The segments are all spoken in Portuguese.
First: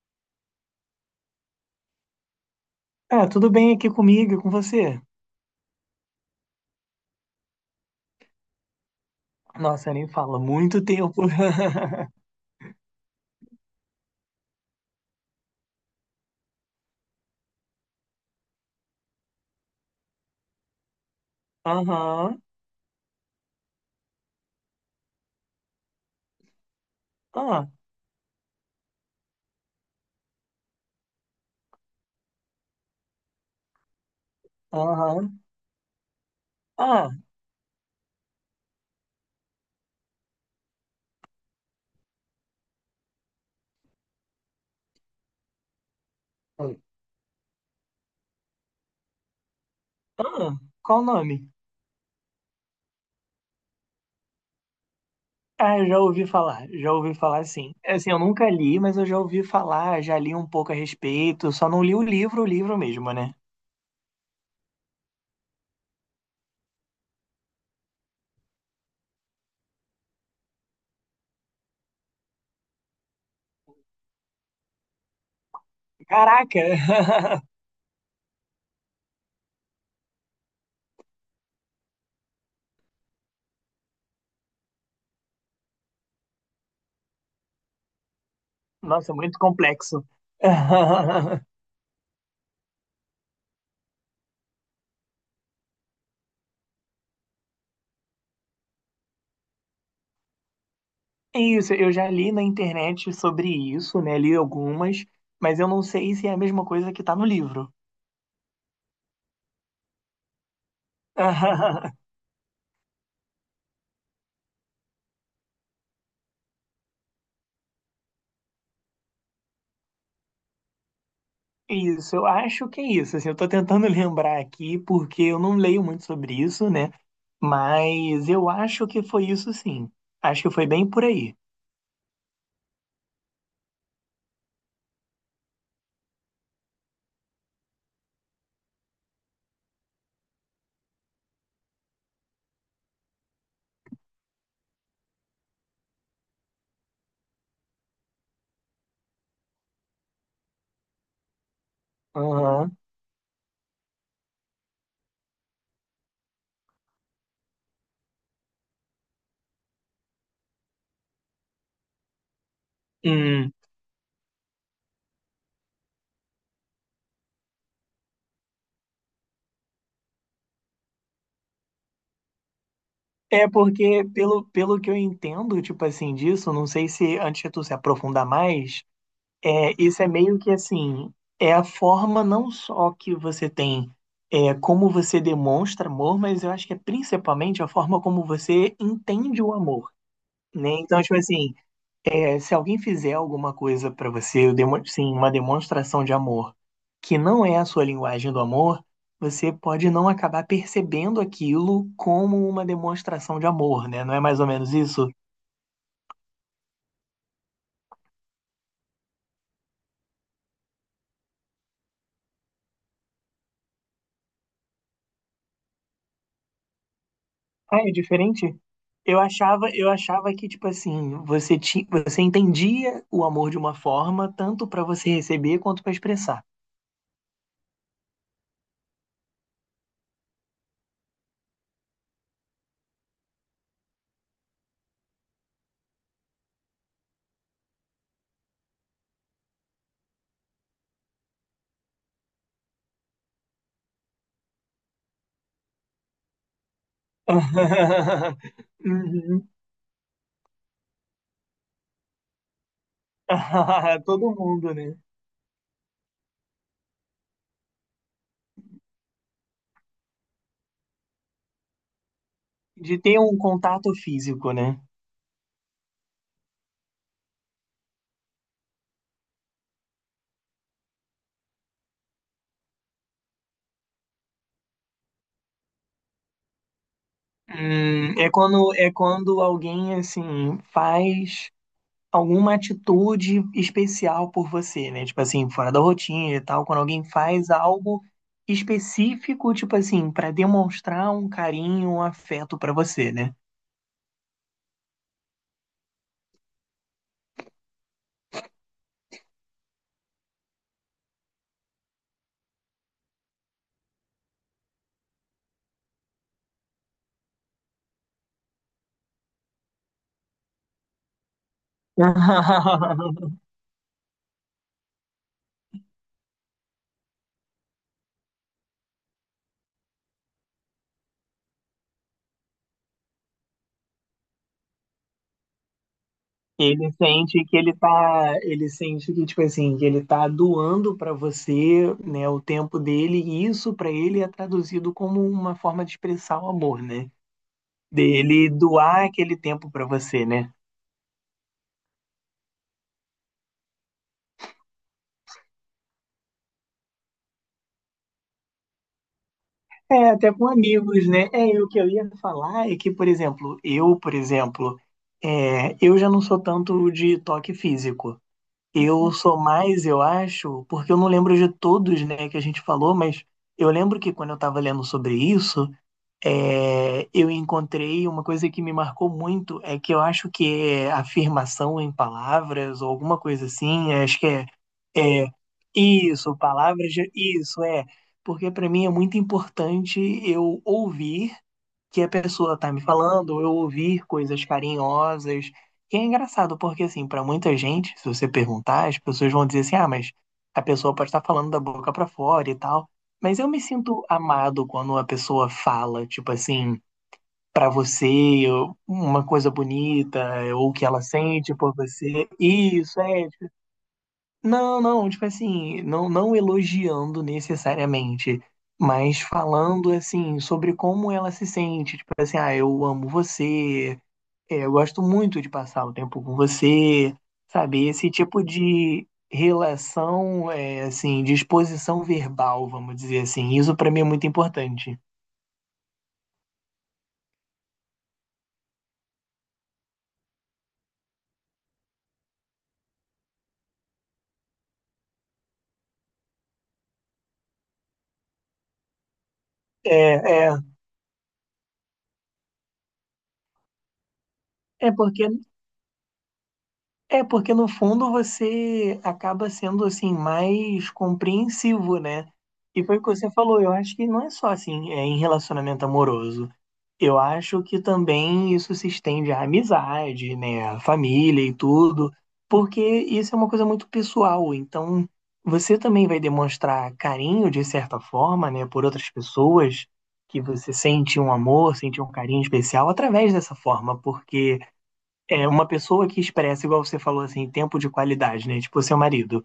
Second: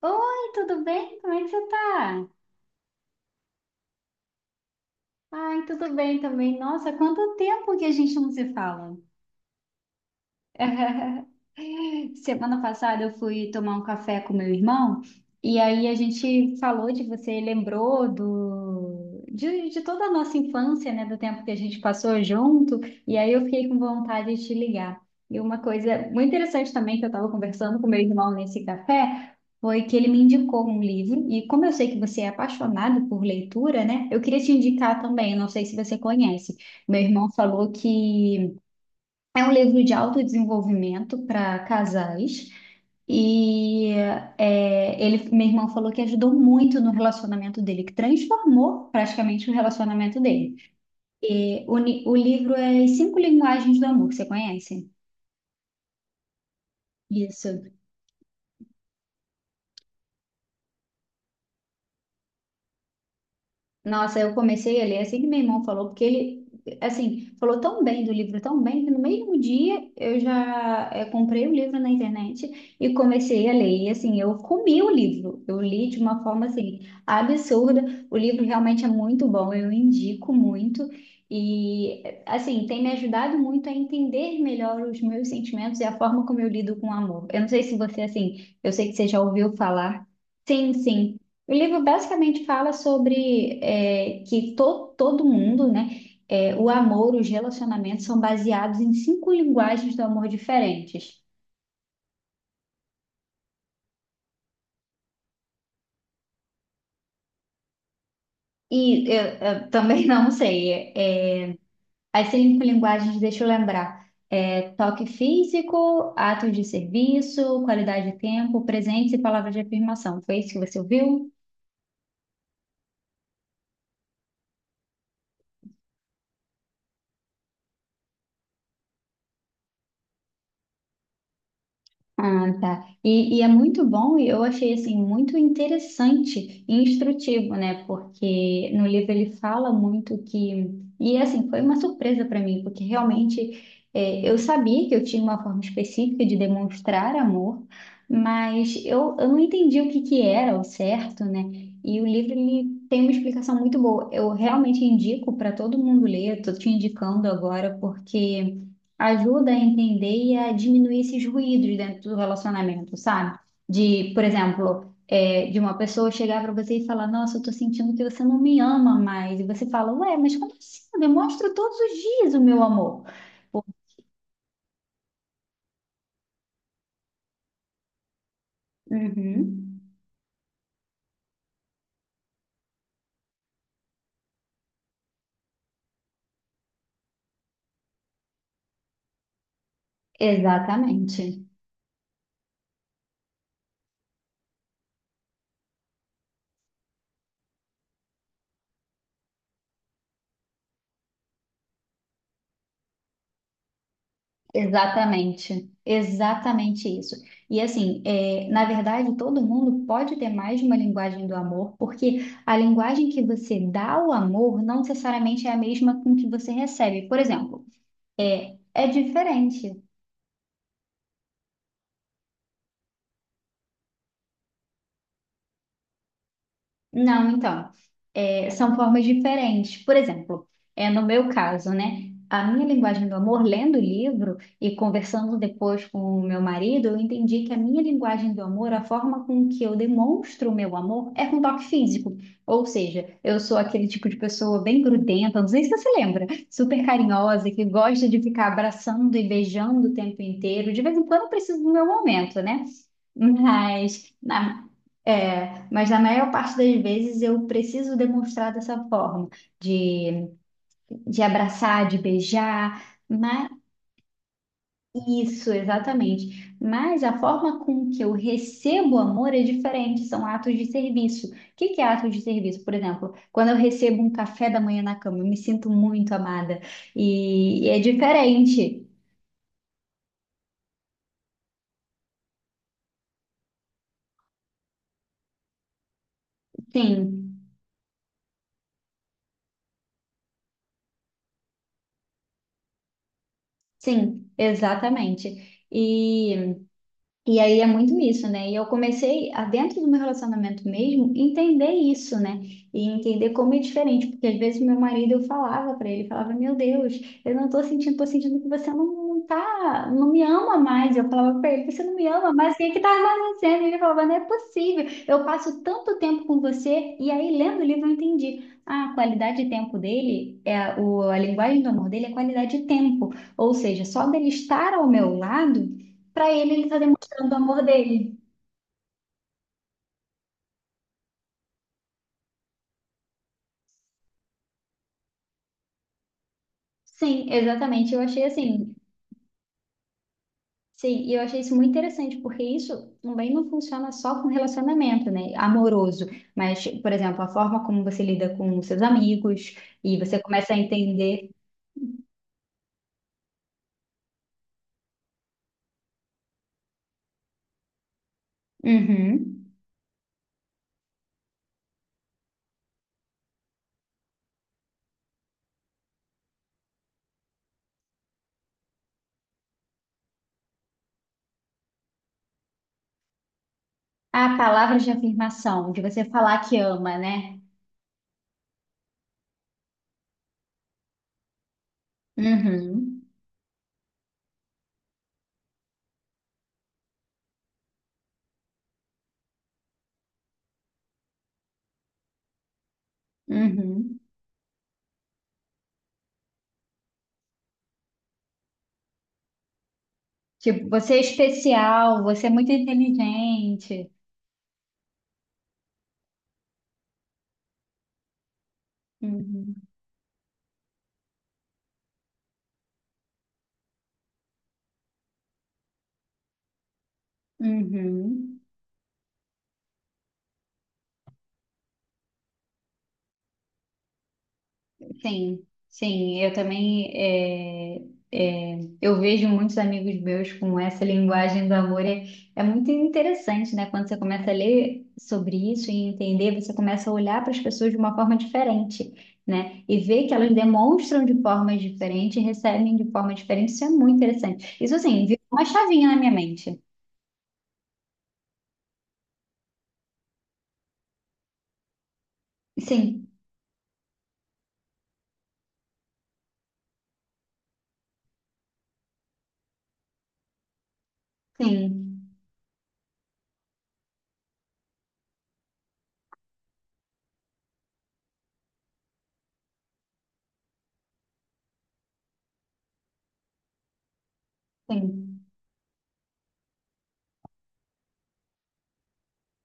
Oi, tudo bem? Como é que você tá? É, tudo bem aqui comigo, e com você? Ai, tudo bem também. Nossa, quanto tempo que a gente não se fala. Nossa, nem fala, muito tempo. Semana passada eu fui tomar um café com meu irmão e aí a gente falou de você, lembrou de toda a nossa infância, né, do tempo que a gente passou Aham. junto, e aí eu fiquei com vontade de te ligar. E uma coisa muito interessante também que eu estava Ah. conversando com meu irmão nesse café foi que ele me indicou um livro, e como eu sei que você é apaixonado por leitura, né, eu queria te indicar também, Aham. não sei se você conhece. Meu Ah. irmão falou que é um livro de autodesenvolvimento para casais. E meu irmão falou que ajudou Ah, muito no relacionamento dele, que transformou praticamente o relacionamento dele. qual o nome? E o livro é As Cinco Linguagens do Amor, você conhece? Ah, eu já ouvi falar Isso. sim. Assim, eu nunca li, mas eu já ouvi falar, já li um pouco a respeito, só não li o livro mesmo, né? Nossa, eu comecei a ler é assim que meu irmão falou, porque ele, assim, falou tão bem do livro, tão bem, que no mesmo dia eu já comprei o livro na internet e comecei a ler. E assim, eu comi o livro, eu li de uma forma Caraca! assim, absurda. O livro realmente é muito bom, eu indico muito. E assim, tem me ajudado muito a entender melhor os meus sentimentos e a forma como eu lido com o amor. Eu não sei se você, assim, eu sei que você Nossa, já muito ouviu complexo. falar. Sim, sim. O livro basicamente fala sobre todo mundo, né, é, o amor, os relacionamentos são baseados em cinco linguagens do amor diferentes. Isso, eu já li na internet sobre isso, né? Mas eu não sei se é a mesma coisa que tá no livro. E eu, eu também não sei. As cinco linguagens, deixa eu lembrar: é, toque físico, atos de serviço, qualidade de tempo, presentes e palavras de afirmação. Foi isso que você ouviu? Isso, eu acho que é isso. Assim, eu tô tentando lembrar aqui, porque eu não leio muito sobre isso, né? Mas eu acho que foi isso sim. Acho que foi bem por aí. Ah, tá. E é muito bom, e eu achei assim muito interessante e instrutivo, né? Porque no livro ele fala muito que. E assim, foi uma surpresa para mim, porque realmente é, eu sabia que eu tinha uma forma específica de demonstrar amor, mas eu não entendi o que que era o certo, né? E o livro ele Aham. tem uma explicação muito boa. Eu realmente indico para todo mundo ler, eu tô te indicando agora, porque ajuda a entender e a diminuir esses ruídos dentro do relacionamento, sabe? Hum. De, por exemplo, é, de uma pessoa chegar para você e falar: nossa, eu tô sentindo que você não me ama mais. E você fala: ué, mas como assim? Eu demonstro todos os dias o meu amor. É porque, pelo que eu entendo, tipo assim, disso, não sei se antes de tu se aprofundar mais, Uhum, isso é meio que assim, é a forma não só que você tem, como você demonstra amor, mas eu acho que é principalmente a forma como você entende o amor, né? Então, tipo exatamente. assim. Se alguém fizer alguma coisa para você, sim, uma demonstração de amor, que não é a sua linguagem do amor, você pode não acabar percebendo aquilo como uma demonstração de amor, né? Não é mais ou menos isso? Exatamente, exatamente isso. E assim, é, na verdade, todo mundo pode ter mais de uma linguagem do amor, porque a linguagem que você dá ao amor não necessariamente é a mesma com que você recebe. Por exemplo, Ah, é diferente? é, é Eu achava, diferente. eu achava que, tipo assim, você entendia o amor de uma forma, tanto para você receber quanto para expressar. Não, então, é, são formas diferentes. Por exemplo, é no meu caso, né? A minha linguagem do amor, lendo o livro e conversando depois com o meu marido, eu entendi que a minha linguagem do amor, a forma com que eu demonstro o meu amor, é com toque físico. Ou seja, eu sou aquele tipo de pessoa bem grudenta, não sei se você se lembra, super carinhosa, que gosta de ficar abraçando e Uhum. beijando o tempo inteiro. De vez em quando eu preciso do meu momento, né? Mas Todo na- mundo, né? é, mas na maior parte das vezes eu preciso demonstrar dessa forma, de, de abraçar, de beijar, De ter um mas contato físico, né? isso, exatamente. Mas a forma com que eu recebo amor é diferente, são atos de serviço. O que que é ato de serviço? Por exemplo, quando eu recebo um café da manhã na cama, eu me sinto muito amada e é É quando diferente. Alguém assim faz alguma atitude especial por você, né? Tipo assim, fora da rotina e tal, quando alguém Sim, faz algo específico, tipo assim, para demonstrar um carinho, um afeto pra você, né? sim, exatamente. E aí é muito isso, né? E eu comecei, a, dentro do meu relacionamento mesmo, entender isso, né? E entender como é diferente, porque às vezes meu marido eu falava pra ele, falava, meu Deus, eu não tô sentindo, tô sentindo que você não tá, não me ama mais. Eu falava pra ele, você não me ama mais, o que é que tá acontecendo? E ele falava, não é possível, eu passo tanto tempo com você, e aí lendo o livro eu entendi. A qualidade de tempo dele, a linguagem do amor dele é qualidade de tempo, ou seja, só dele estar ao meu lado. Para ele, ele está Ele tanto sente que amor ele dele. tá, ele sente que tipo assim, que ele tá doando pra você, né, o tempo dele, e isso pra ele é traduzido como uma forma de expressar o amor, né? Sim, exatamente. Eu achei Dele assim. doar aquele tempo para você, né? Sim, e eu achei isso muito interessante, porque isso também não funciona só com relacionamento, né, amoroso, mas, por exemplo, a forma como você lida com os seus amigos e É, você até com começa a amigos, né? entender É, o que eu ia falar é que, por exemplo, eu, por exemplo, é, eu já não sou tanto de toque físico. Eu sou uhum, mais, eu acho, porque eu não lembro de todos, né, que a gente falou, mas eu lembro que quando eu estava lendo sobre isso, eu encontrei uma coisa que me marcou muito, é que eu acho que é afirmação em palavras ou alguma coisa assim, a palavra de é afirmação, de você isso, falar que palavras, ama, de- né? isso, é, porque para mim é muito importante eu ouvir que a pessoa tá me Uhum, falando, eu ouvir coisas carinhosas. E é engraçado, porque assim, pra muita gente, se você perguntar, as pessoas vão dizer assim: "Ah, mas a pessoa pode estar falando da boca pra fora e tal". Mas eu me uhum. sinto amado quando a pessoa fala, tipo assim, pra você, ou uma coisa bonita, Tipo, ou o que você é ela sente por especial, você você. é muito inteligente. Não, tipo assim, não, não elogiando necessariamente, mas Uhum, falando assim sobre como ela se sente, tipo assim, ah, eu amo você, eu gosto muito de passar o tempo com você, sabe? Esse uhum. tipo de relação, assim, de exposição verbal, vamos dizer assim, isso pra mim é muito importante. Sim, sim, eu também eu vejo muitos amigos meus com essa linguagem do amor. É, é muito interessante, né? Quando você começa a ler sobre isso e entender, você começa a olhar para as pessoas de uma forma diferente, né? E ver que É, elas é, demonstram de formas diferentes, recebem de forma diferente. Isso é muito interessante. Isso, é assim, virou porque uma chavinha na minha mente. Porque no fundo você acaba sendo assim mais compreensivo, né? E foi o Sim, que você falou, eu acho que não é só assim, é em relacionamento amoroso. Eu acho que também isso se estende à amizade, né, à família e tudo, sim, porque isso é uma coisa muito pessoal, então você também vai demonstrar carinho de certa forma, né, por outras pessoas que você sente um amor, sente um carinho especial através dessa forma, porque sim. é uma pessoa que expressa, igual você falou assim, tempo de qualidade, né? Tipo, seu marido,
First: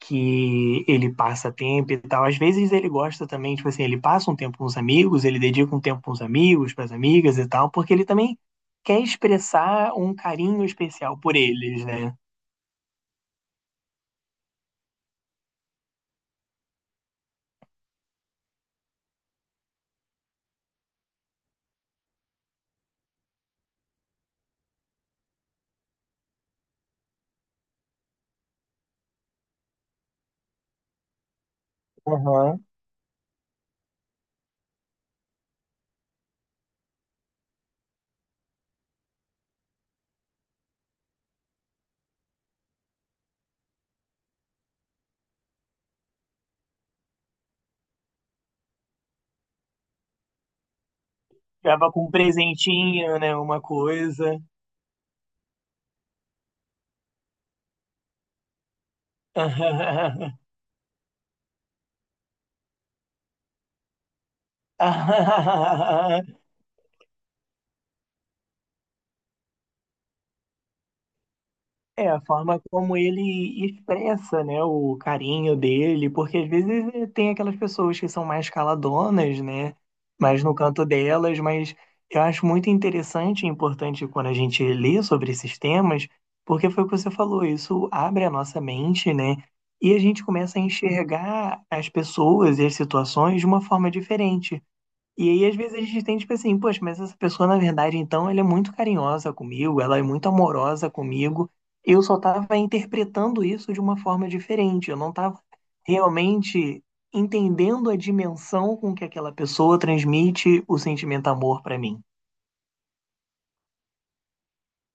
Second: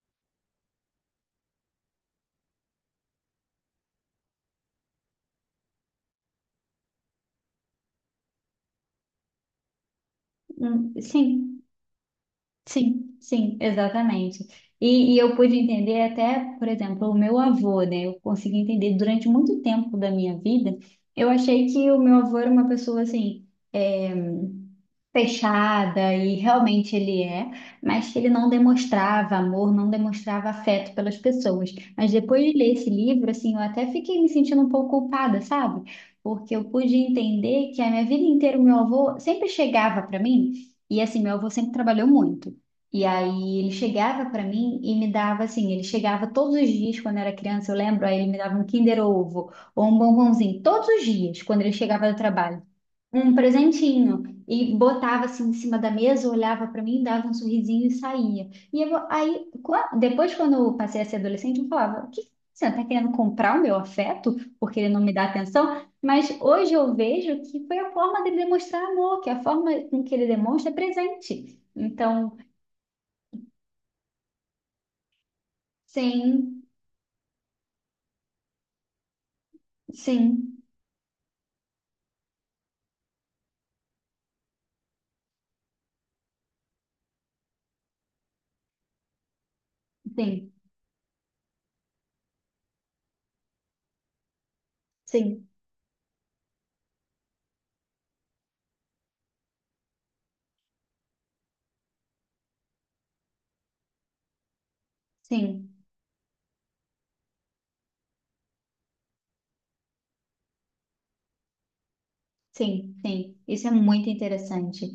que ele passa tempo e tal. Às vezes ele gosta também, tipo assim, ele passa um tempo com os amigos, ele dedica um tempo com os amigos, para as amigas e tal, porque ele também quer expressar um carinho especial por sim. eles, né? Sim, sim, exatamente. E eu pude entender até, por exemplo, o meu avô, né? Eu consegui entender durante muito tempo da minha vida. Eu achei que o meu avô era uma pessoa assim. eh, fechada e realmente ele é, mas que ele não demonstrava amor, não demonstrava afeto pelas pessoas. Mas depois de Aham. ler esse livro, assim, eu até fiquei me sentindo um pouco culpada, sabe? Porque eu pude entender que a minha vida inteira o meu avô sempre chegava para mim e assim, meu avô sempre trabalhou muito. E aí ele chegava para mim e me dava assim, ele chegava todos os dias quando eu era criança, eu lembro, aí ele me dava um Kinder Ovo ou um bombonzinho todos os dias quando ele Acaba com chegava um do trabalho presentinho, um né? Uma presentinho coisa. e botava assim em cima da mesa, olhava para mim, dava um sorrisinho e saía. E eu, aí, depois, quando eu passei a ser adolescente, eu falava: "O que que você está querendo comprar o meu afeto porque ele não me dá atenção?" Mas hoje eu vejo que foi a forma dele demonstrar amor, que a forma com que ele demonstra é presente. É, a Então, forma como ele expressa, né, o carinho dele, porque às sim, vezes tem aquelas pessoas que são mais caladonas, né, mais no sim, canto delas, mas eu acho muito interessante e importante quando a gente lê sobre esses temas, porque foi o que você falou, isso abre a nossa mente, né, e a gente sim, começa a enxergar as pessoas e as situações de uma forma diferente. E aí, sim, às vezes, a gente tem, tipo assim, poxa, mas essa pessoa, na verdade, então, ela é muito carinhosa comigo, ela é muito amorosa comigo. Eu só tava interpretando isso de uma forma diferente. Eu não tava sim. realmente entendendo a dimensão com que aquela pessoa transmite o sentimento amor pra mim. Sim, sim, isso é muito interessante.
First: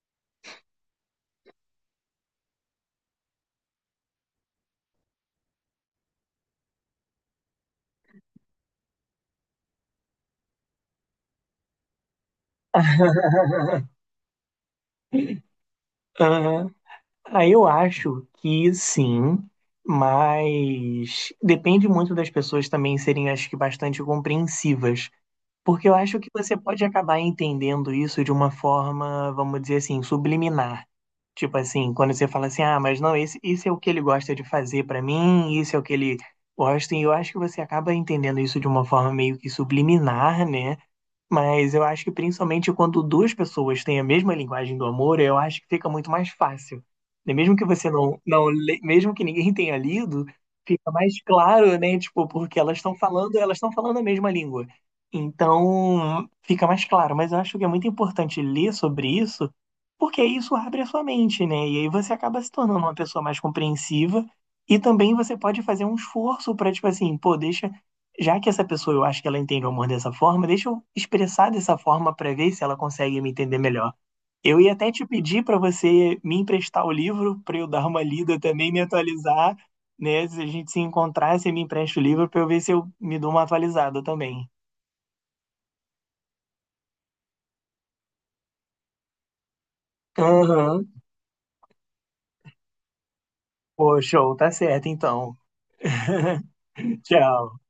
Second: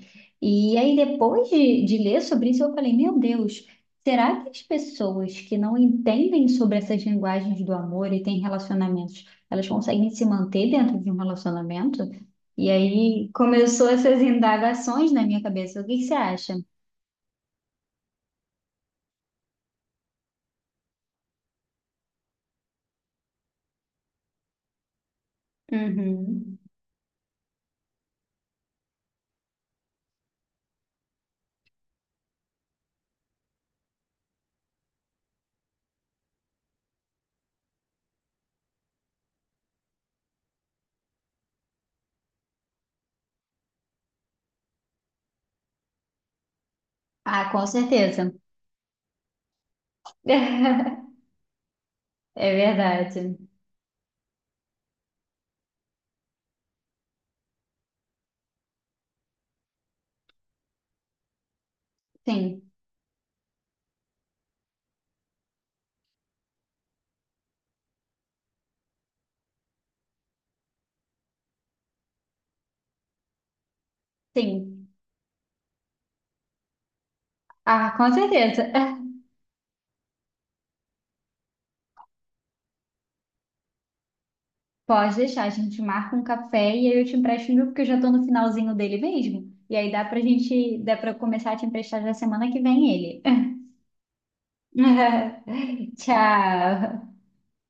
E aí, depois de ler sobre isso, eu falei: meu Deus, será que as pessoas que não entendem sobre essas linguagens do amor e têm relacionamentos, elas conseguem se manter dentro de um relacionamento? E aí começou essas indagações na minha cabeça. O que que você acha? Ah, aí eu acho que sim, mas depende muito das pessoas também serem, acho que, bastante compreensivas. Porque eu acho que você Uhum. pode acabar entendendo isso de uma forma, vamos dizer assim, subliminar. Tipo assim, quando você fala assim, ah, mas não, esse, isso é o que ele gosta de fazer pra mim, isso é o que ele gosta, e eu acho que você acaba entendendo isso de uma forma meio que subliminar, né? Mas eu acho que principalmente quando duas pessoas têm a mesma linguagem do amor, eu acho que fica muito mais fácil. Né? Ah, Mesmo que com você não, certeza. não le- mesmo que ninguém tenha lido, fica mais claro, né? Tipo, É porque verdade. elas estão falando a mesma língua. Então, fica mais claro. Mas eu acho que é muito importante ler sobre isso, porque isso abre a sua mente, né? E aí você acaba se Sim, tornando uma pessoa mais compreensiva. E também você pode fazer um esforço para, tipo assim, pô, deixa já que essa pessoa eu acho que ela entende o amor dessa forma, deixa eu expressar dessa forma para ver se ela consegue me entender melhor. Eu ia sim. até te pedir para você me emprestar o livro para eu dar Ah, uma com lida certeza. também, me atualizar, né? Se a gente se encontrar, você me empresta o livro para eu ver se eu me dou uma atualizada também. Pode deixar, a gente marca um café e aí eu te empresto o meu, porque eu já tô no finalzinho dele mesmo. E aí dá pra gente, Aham. dá pra eu começar a te emprestar já semana que vem ele. Pô, show, tá certo então. Tchau. Tchau.